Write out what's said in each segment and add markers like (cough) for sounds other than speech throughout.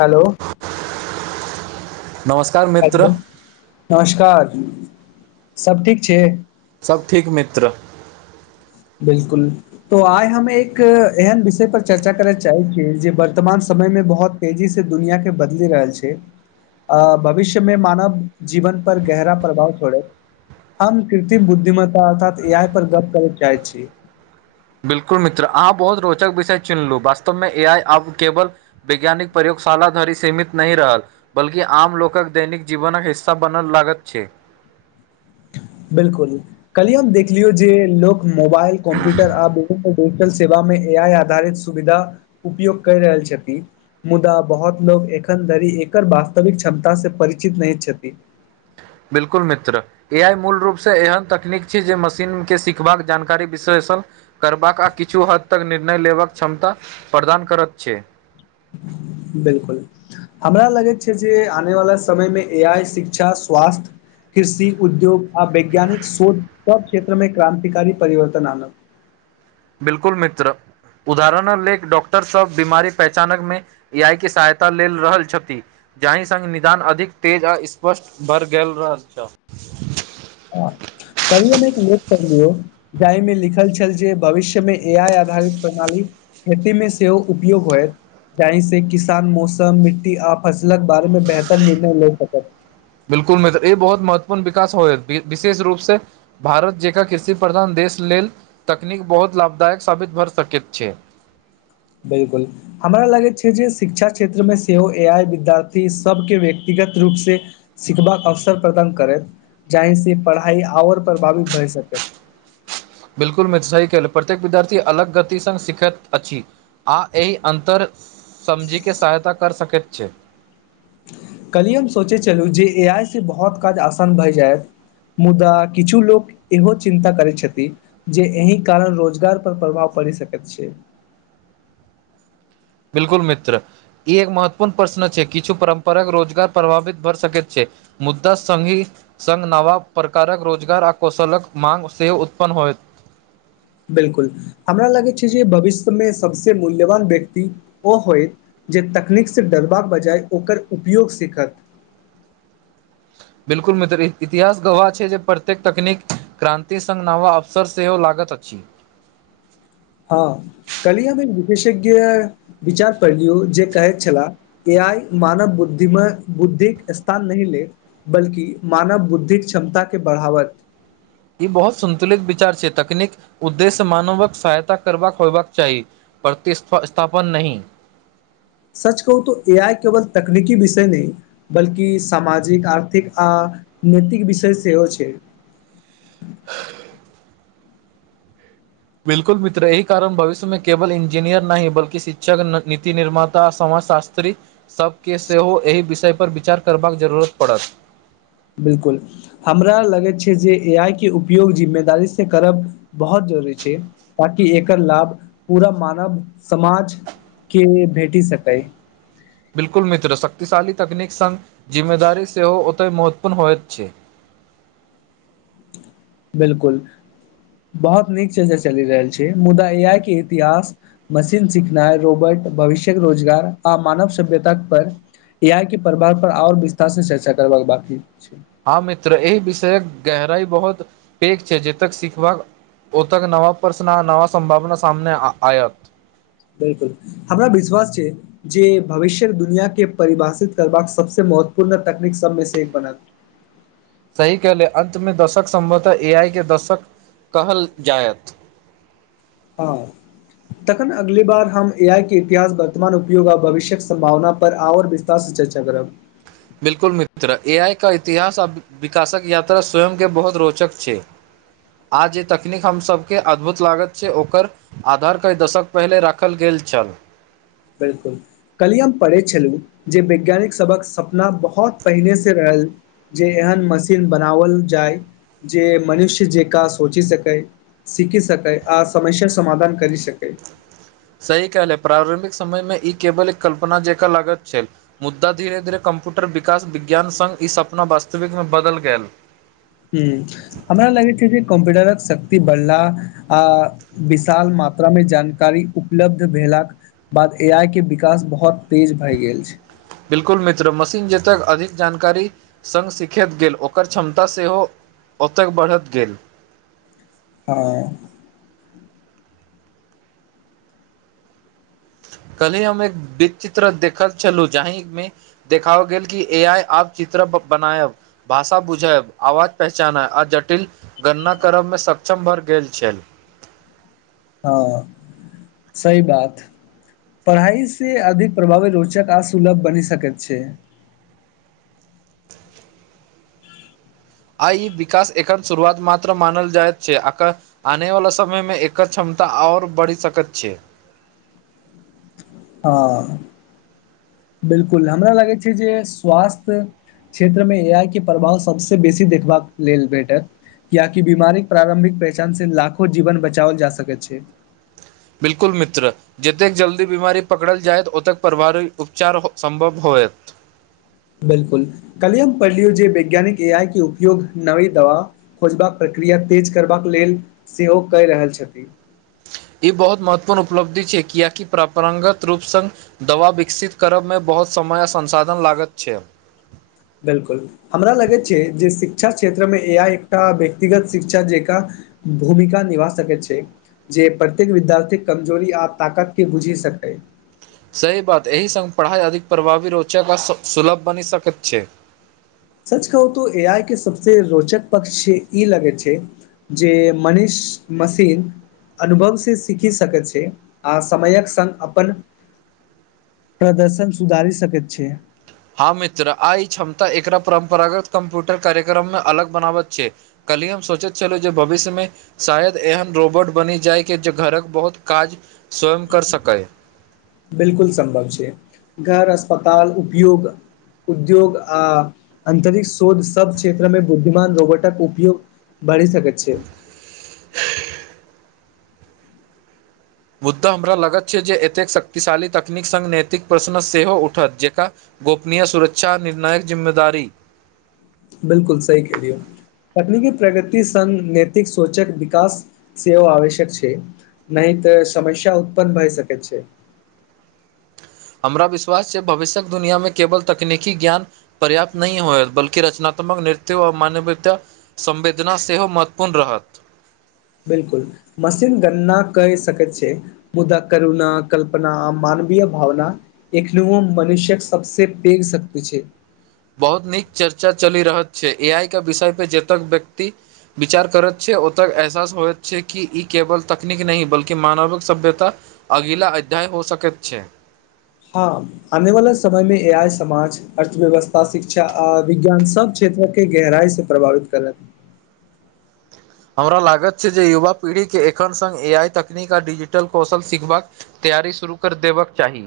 hello नमस्कार मित्र hello नमस्कार सब ठीक छै सब ठीक मित्र बिल्कुल तो आइ हम एक एहन विषय पर चर्चा करय चाहै छी जे वर्तमान समय मऽ बहुत तेजी सँ दुनिआके बदलि रहल छै आ भविष्य मे मानव जीवन पर गहरा प्रभाव पड़त हम कृत्रिम बुद्धिम्ता अर्थात ए आइ पर गप करत चाहै छी बिल्कुल मित्र अहाँ बहुत रोचक विषय चुनलू वास्तवमे ए आइ आब केवल वैज्ञानिक प्रयोगशाला धरि सीमित नहि रहल बल्कि आम लोकक दैनिक जीवनक हिस्सा बनल लागत छै बिल्कुल कल्हि हम देखलियौ जे लोक मोबाइल कम्प्यूटर आ बहुत पोस्टल सेवा मे ए आइ आधारित सुविधा उपयोग कर रहल छथिन मुदा बहुत लोकोग एखन धरि एकर वास्तविक क्षमता से परिचित नहि छथि बिलकुल मित्र ए आइ मूल रूपसँ एहन तकनीक छै जे मशीन के सिखबाक जानकारी विशेषण करबाक आ किछु हद तक निर्णय लेबाक क्षमता प्रदान करैत छै बिलकुल हमरा लगैत छै जे आनेवाला समयमे ए आइ शिक्षा स्वास्थ्य कृषि उद्योग आ वैज्ञानिक शोध सब क्षेत्र मे क्रानंतिकारी परिवर्तन आनत बिल्कुल मित्र उदाहरण लेक डॉक्टर सब बीमारी पहचानक मे ए आइ के सहायता ले रहल छथि जाहि सङ्ग निदान अधिक तेज आ स्पष्ट बढ़ गेल रहल छल कल्हि हम एक लेख पढ़लियौ जाहिमे लिखल छल जे भविष्य मे ए आइ आधारित प्रणाली खेती मे सेहो उपयोग होय जाहि से किसान मौसम मिट्टी आ फसलक बारे में बेहतर निर्णय ले सकत बिल्कुल मित्र ई बहुत महत्वपूर्ण विकास होयत विशेष रूप से भारत जकरा कृषि प्रधान देश लेल तकनीक बहुत लाभदायक साबित भऽ सकैत छै बिलकुल हमरा लागैत छै जे शिक्षा क्षेत्रमे सेहो ए आइ विद्यार्थी सबके व्यक्तिगत रूप से सिखबाक अवसर प्रदान करै जाहिसँ पढ़ाइ आओर प्रभावित भए सकै बिल्कुल मित्र सही कहली प्रत्येक विद्यार्थी अलग गतिसँ सीखैत अछि आ एहि अन्तर समझीके सहायता कर सकैत छै कल्हि हम सोचैत छलू जे ए आइ से बहुत काज आसान भए जायत मुदा किछु लोक इहो चिन्ता करैत छथि जे अही कारण रोजगार पर प्रभाव पड़ी सकैत छै बिल्कुल मित्र ई एक महत्वपूर्ण प्रश्न छै किछु परम्पराक रोजगार प्रभावित भर सकैत छै मुद्दा संघी संग नवा प्रकारक रोजगार आ कौशलक माँग सेहो उत्पन्न होयत बिल्कुल हमरा लगैत छै जे भविष्यमे सबसे मूल्यवान व्यक्ति ओ होइत जे तकनीकसँ डरबाक बजाय ओकर उपयोग सीखत बिलकुल मित्र इतिहास गवाह छै जे प्रत्येक तकनीक क्रान्ति संघ नव अवसर सेहो लागत अछि हँ कल्हि हमे एक विशेषज्ञ विचार पढ़लियौ जे कहैत छलाह ए आइ मानव बुद्धिम बुद्धिक स्थान नहि ले बल्कि मानव बुद्धिक क्षमता के बढ़ावत ई बहुत संन्तुलित विचार छै तकनीक उद्देश्य मानवक सहायता करबाक होयबाक चाही प्रतिस्स्थापन नहि सच कहू तऽ ए आइ केवल तकनीकी विषय नहि बल्कि सामाजिक आर्थिक आ नैतिक विषय सेहो छै ह (inaudible) बिल्कुल मित्र एहि कारण भविष्य मे केवल इंजीनियर नहि बल्कि शिक्षक नीति निर्मात ता समाजशास्त्री सभके सेहो एहि विषय पर विचार करबाक जरूरत पड़त बिलकुल हमरा लगैत छै जे ए आइ के उपयोग जिम्मेदारीसे करब बहुत जरूरी छै ताकि एकर लाभ पूरा मानव समाज के भेटी सकै बिल्कुल मित्र शक्तिशाली तकनीक संग जिम्मेदारी सेहो ओतहि महत्वपूर्ण होइत छै बिल्कुल बहुत नीक छै जे चलि रहल छै मुदा ए आइ के इतिहास मशीन सिखनाइ रोबोट भविष्य्यक रोजगार आ मानव सभ्यता पर ए आइ के प्रभाव पर आओर विस्तार से चर्चा करबाक बाकी छै हँ मित्र एहि विषय गहराई बहुत पैघ छै जब तक सिखबाक ओ तक नवा प्रशन नवा संभावना सामने आयत बिलकुल हमरा विश्वास छै जे भविष्य दुनियाँ के परिभाषित करबाक सबस महत्वपूर्ण तकनीक सबमे से एक बनत सही कहले अंत मे दशक सम्भवतः ए आई के दशक कहल जायत हँ तखन अगली बार हम ए आई के इतिहास वर्तमान उपयोग आ भविष्यक संभावना पर आओर विस्तार तारसँ चर्चा करब बिलकुल मित्र ए आई का इतिहास आ विकासक यात्रा स्वयं के बहुत रोचक छै आ जे तकनीक हमसभके अद्भुत लागैत छै ओकर आधार कइ दशक पहिनेे राखल गेल छल बिलकुल कल्हि हम पढ़ै छलहुँ जे वैज्ञानिक सभक सपना बहुत पहिने से रहल जे एहन मशीन बनावल जाय जे मनुष्य जेका सोचि सकै सीखी सकै आ समस्या समाधान कर सकै सही कहल है प्रारम्भिक समय मे ई केवल एक कल्पना जकाँ लागत छल मुद्दा धीरे धीरे कम्प्यूटर विकास विज्ञान संग ई सपना वास्तविकमे बदल गेल हूंम्म हमरा लगैत छै जे कम्प्यूटरक शक्ति बढ़ला आ विशाल मात्रामे जानकारी उपलब्ध भेलाक बाद ए आइ के विकास बहुत तेज भए गेल छै बिलकुल मित्र मशीन जेतक अधिक जानकारी संग सीखैत गेल ओकर क्षमता सेहो ओतय बढ़त गेल हँ कली हम एक बीचित्र देखल छलु जही मे देखाओल गेल कि ए आइ आब चित्र बनायब भाषा बुझै आवाज पहचान ह आ जटिल गणना करब मे सक्षम भर गेल छल हँ सही बात पढ़ाइ से अधिक प्रभावित रोचक आ सुलभ बनि सकत छै आ ई विकास एखन शुरुआत मात्र मानल जाइत छै आक आनेवला समयमे एकर क्षमता आओर बढ़ि सकैत छै हँ बिलकुल हमरा लागै छै जे स्वास्थ क्षेत्रमे इएह कि प्रभाव सभसँ बेसी देखबाक लेल भेटत किआकि बीमारीक प्रारम्भिक पहचान से लाखो जीवन बचाओल जा सकैत छै बिल्कुल मित्र जतेक जल्दी बीमारी पकड़ल जायत ओतेक प्रभाव उपचार हो सम्भव होयत बिल्कुल कल्हि हम पढ़लियौ जे वैज्ञानिक ए आई के उपयोग नवी दवा खोजबाक प्रक्रिया तेज करबाक लेल सेहो कहि रहल छथि ई बहुत महत्वपूर्ण उपलब्धि छै किआाकि परम्परागत रूप संग दवा विकसित करब मे बहुत समय आ संसाधन लागत छै बिल्कुल हमरा लगैत छै जे शिक्षा क्षेत्रमे इएह एकटा व्यक्तिगत शिक्षा जकाँ भूमिका निभा सके छै जे प्रत्येक विद्यार्थी के कमजोरी आओर ताकत के बुझि सकते सही बात एहि सङ्ग पढ़ाइ अधिक प्रभावी रोचक आ सुलभ बनि सकैत छै सच कहू तो ए आइ के सबस रोचक पक्ष ई लगै छै जे मनीष मशीन अनुभव से सीखि सकैत छै आ समयक संग अपन प्रदर्शन सुधारी सकैत छै हँ मित्र आ ई क्षमता एकरा परम्परागत कम्प्यूटर कार्यक्रम में अलग बनावत छै कल्हिी हम सोचैत छलहुँ जे भविष्य मे शायद एहन रोबोट बनी जाइ कि जे घरक बहुत काज स्वयं कर सकै बिलकुल सं्भव छै घर अस्पताल उपयोग उद्योग आ अन्तरिक शोध सब क्षेत्रमे बुद्धिमान रोबोटक उपयोग बढ़ि सकैत छै (inaudible) मुद्दा हमरा लगत छै जे एतेक शक्तिशाली तकनीक सङ्ग नैतिक प्रश्न सेहो उठत जेक गोपनीय सुरक्षा निर्णायक जिम्मेदारी बिलकुल सही कहलियौ तकनीकी प्रगति संग नैतिक सोचक विकास सेहो आवश्यक छै नहि तऽ समस्या उत्पन्न भए सकैत छै हमरा विश्वास छै भविष्य्यक दुनिआमे केवल तकनीकी ज्ञान पर्याप्त नहि होय बल्ि रचनात्मक नृत्य आ मानवता संवेदना सेहो महत्वपूर्ण रहत बिल्कुल मशीन गणना कए सकैत छै मुदा करुण कल्पना मानवीय भावना एखनोहो मनुष्य्यक सबस पेघ शक्त छै बहुत नीक चर्चा चलि रहल छै ए आइ के विषय पे जतेक व्यक्ति विचार करैत छै ओतऽ एहसास होइत छै कि ई केवल तकनीक नहि बल्कि मानविक सभ्यता अगिला अध्याय हो सकैत छै हँ आने वाला समय मे ए आइ समाज अर्थव्यवस्था शिक्षा आ विज्ञान सब क्षेत्र के गहराई से प्रभावित करत हमरा लागत छै जे युवा पीढ़ी के एखन सङ्ग ए आई तकनीक आ डिजिटल कौशल सिखबाक तैयारी शुरू कर देबक चाही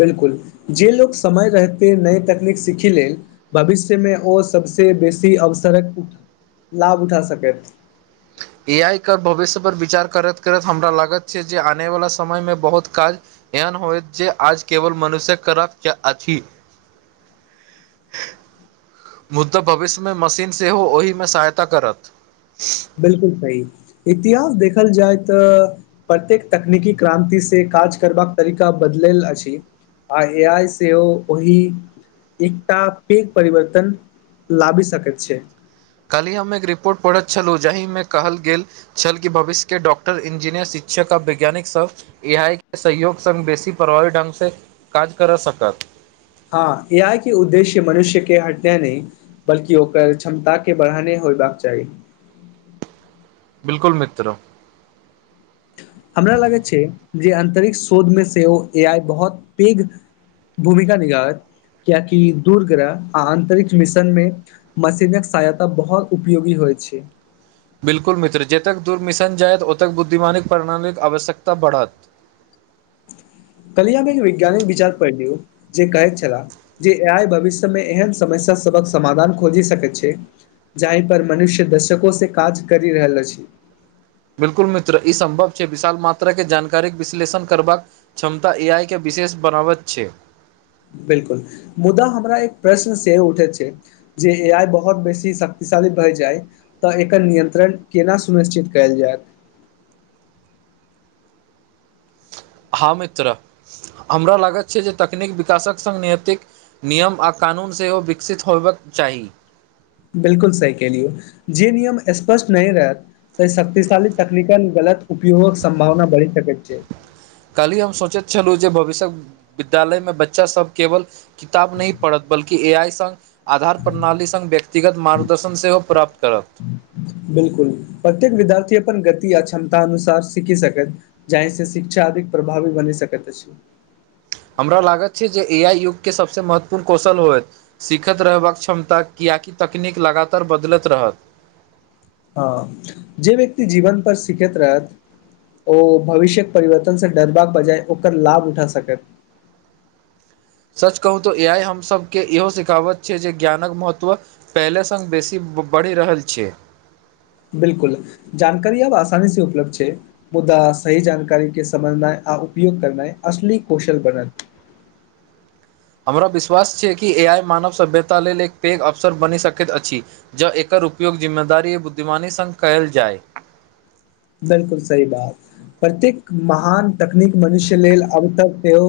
बिलकुल जे लोक समय रहिते नय तकनीक सीखी लेल भविष्यमे ओ सबसे बेसी अवसरक लाभ उठा सकैत ए आइ के भविष्य पर विचार करैत करैत हमरा लागैत छै जे आनवला समयमे बहुत काज एहन होय जे आज केवल मनुष्य करब अछि (inaudible) मुद्दा भविष्यमे मशीन सेहो ओहिमे सहायता करत बिलकुल सही इतिहास देखल जाय तऽ प्रत्येक तकनीकी क्रान्ति से काज करबाक तरीका बदलल अछि आ ए आइ सेहो ओहि एकटा पैघ परिवर्तन लाबि सकैत छै काल्हि हम एक रिपोर्ट पढ़ैत छलहुँ जाहिमे कहल गेल छलल कि भविष्यके डॉक्टर इंजीनियर शिक्षक आ वैज्ञानिक सभ ए आइ के सहयोग सङ्ग बेसी प्रभावी ढङ्गसँ काज करऽ सकत हँ ए आइ के उद्देश्य मनुष्य के हटय नहि बल्कि ओकर क्षमता के बढ़ाने होयबाक चाही बिलकुल मित्र हमरा लागैत छै जे अंतरिक्ष शोध मे से ओ ए आइ बहुत पैघ भूमिका निगाहत किये कि दूर ग्रह आन्तरिक्ष मिशनमे मशीनक सहायता बहुत उपयोगी होइ छै बिल्कुल मित्र जतक दूर्मिशन जायत ओतेक बुद्धिमानिक प्रणालीक आवश्यकता बढ़त कल्हि हम एक वैज्ञानिक विचार पढ़लियौ जे कहैत छलाह जे आइ भविष्य मे एहन समस्या सबक समाधान खोजि सकैत छै जाहि पर मनुष्य दशको से काज करि रहल अछि बिल्कुल मित्र ई सम्भव छै विशाल मात्राके जानकारीके विश्लेषण करबाक क्षमता ए आइ के विशेष बनावत छै बिलकुल मुदा हमरा एक प्रश्न सेहो उठैत छै जे ए आइ बहुत बेसी शक्तिशाली भय जाय तऽ एकर नियन्त्रण केना सुनिश्चित कयल जाय हाँ मित्रा हमरा लागैत छै जे तकनीक विकासक सङ्ग नियतिक नियम आ कानून सेहो विकसित होयबाक चाही बिलकुल सही केलियौ जे नियम स्पष्ट नहि रहत तऽ शक्तशाली टेक्निकल गलत उपयोगक संभावना बढ़ि सकैत छै कल्हि हम सोचैत छलहुँ जे भविष्य्यक विद्यालय मे बच्चा सब केवल किताब नही पढ़त बल्कि ए आइ सङ्ग आधार प्रणाली सङ्ग व्यक्तिगत मार्गदर्शन सेहो प्राप्त करत बिलकुल प्रत्येक विद्यार्थी अपन गति आ क्षमता अनुसार सीखी सकत जाहिसँ शिक्षा अधिक प्रभावी बनि सकैत अछि हमरा लागत छै जे ए आइ युग के सबसे महत्वपूर्ण कौशल होयत सीखैत रहबाक क्षमता किएकि तकनीक लगातार बदलैत रहत हँ जे व्यक्ति जीवन पर सिखैत रहत ओ भविष्यक परिवर्तनसँ डरबाक बजाय ओकर लाभ उठा सकत सच कहू तऽ ए आइ हमसभके इहो सिखावैत छै जे ज्ञानक महत्व पहिले सङ्ग बेसी बढ़ि रहल छै बिलकुल जानकारी आब आसानी से उपलब्ध छै मुद्दा सही जानकारी के समझनाइ आ उपयोग करना असली कौशल बनत हमरा विश्वास छै कि ए आइ मानव सभ्यता लेल एक पैघ अवसर बनि सकैत अछि जँ एकर उपयोग जिम्मेदारी बुद्धिमानी संग कयल जाय बिलकुल सही बात प्रत्येक महान तकनीक मनुष्य लेल अब तक सेहो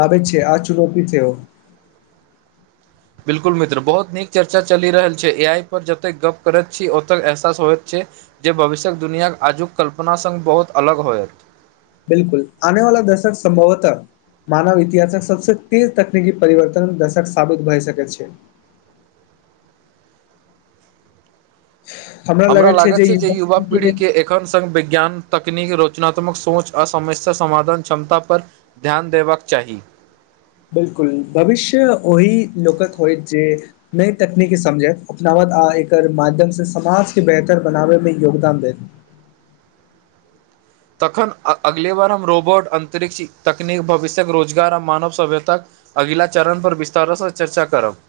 लाबै छै आ चुनौती सेहो बिल्कुल मित्र बहुत नीक चर्चा चलि रहल छै ए आई पर जतेक गप करैत छी ओतय एहसास होइत छै जे भविष्य्यक दुनियाक आजुक कल्पना सङ्ग बहुत अलग होयत बिलकुल आने वाला दशक सम्भवतः मानव इतिहासक सबस तेज तकनीकी परिवर्तन दर्शक साबित भए सकैत छै हमरा लगै छै जे (unintelligible) ख संघ विज्ञान तकनीक रचनात्मक सोच आ समस्या समाधान क्षमता पर ध्यान देबाक चाही बिलकुल भविष्य ओहिी लोकक होय जे नय तकनीकी समझथि अपनावत आ एकर माध्यमसँ समाजके बेहतर बनाबयमे योगदान दत तखन अगले बार हम रोबोट अन्तरिक्ष तकनीक भविष्यक रोजगार आर मानव सभ्यताक अगिला चरण पर विस्तारो सँ चर्चा करब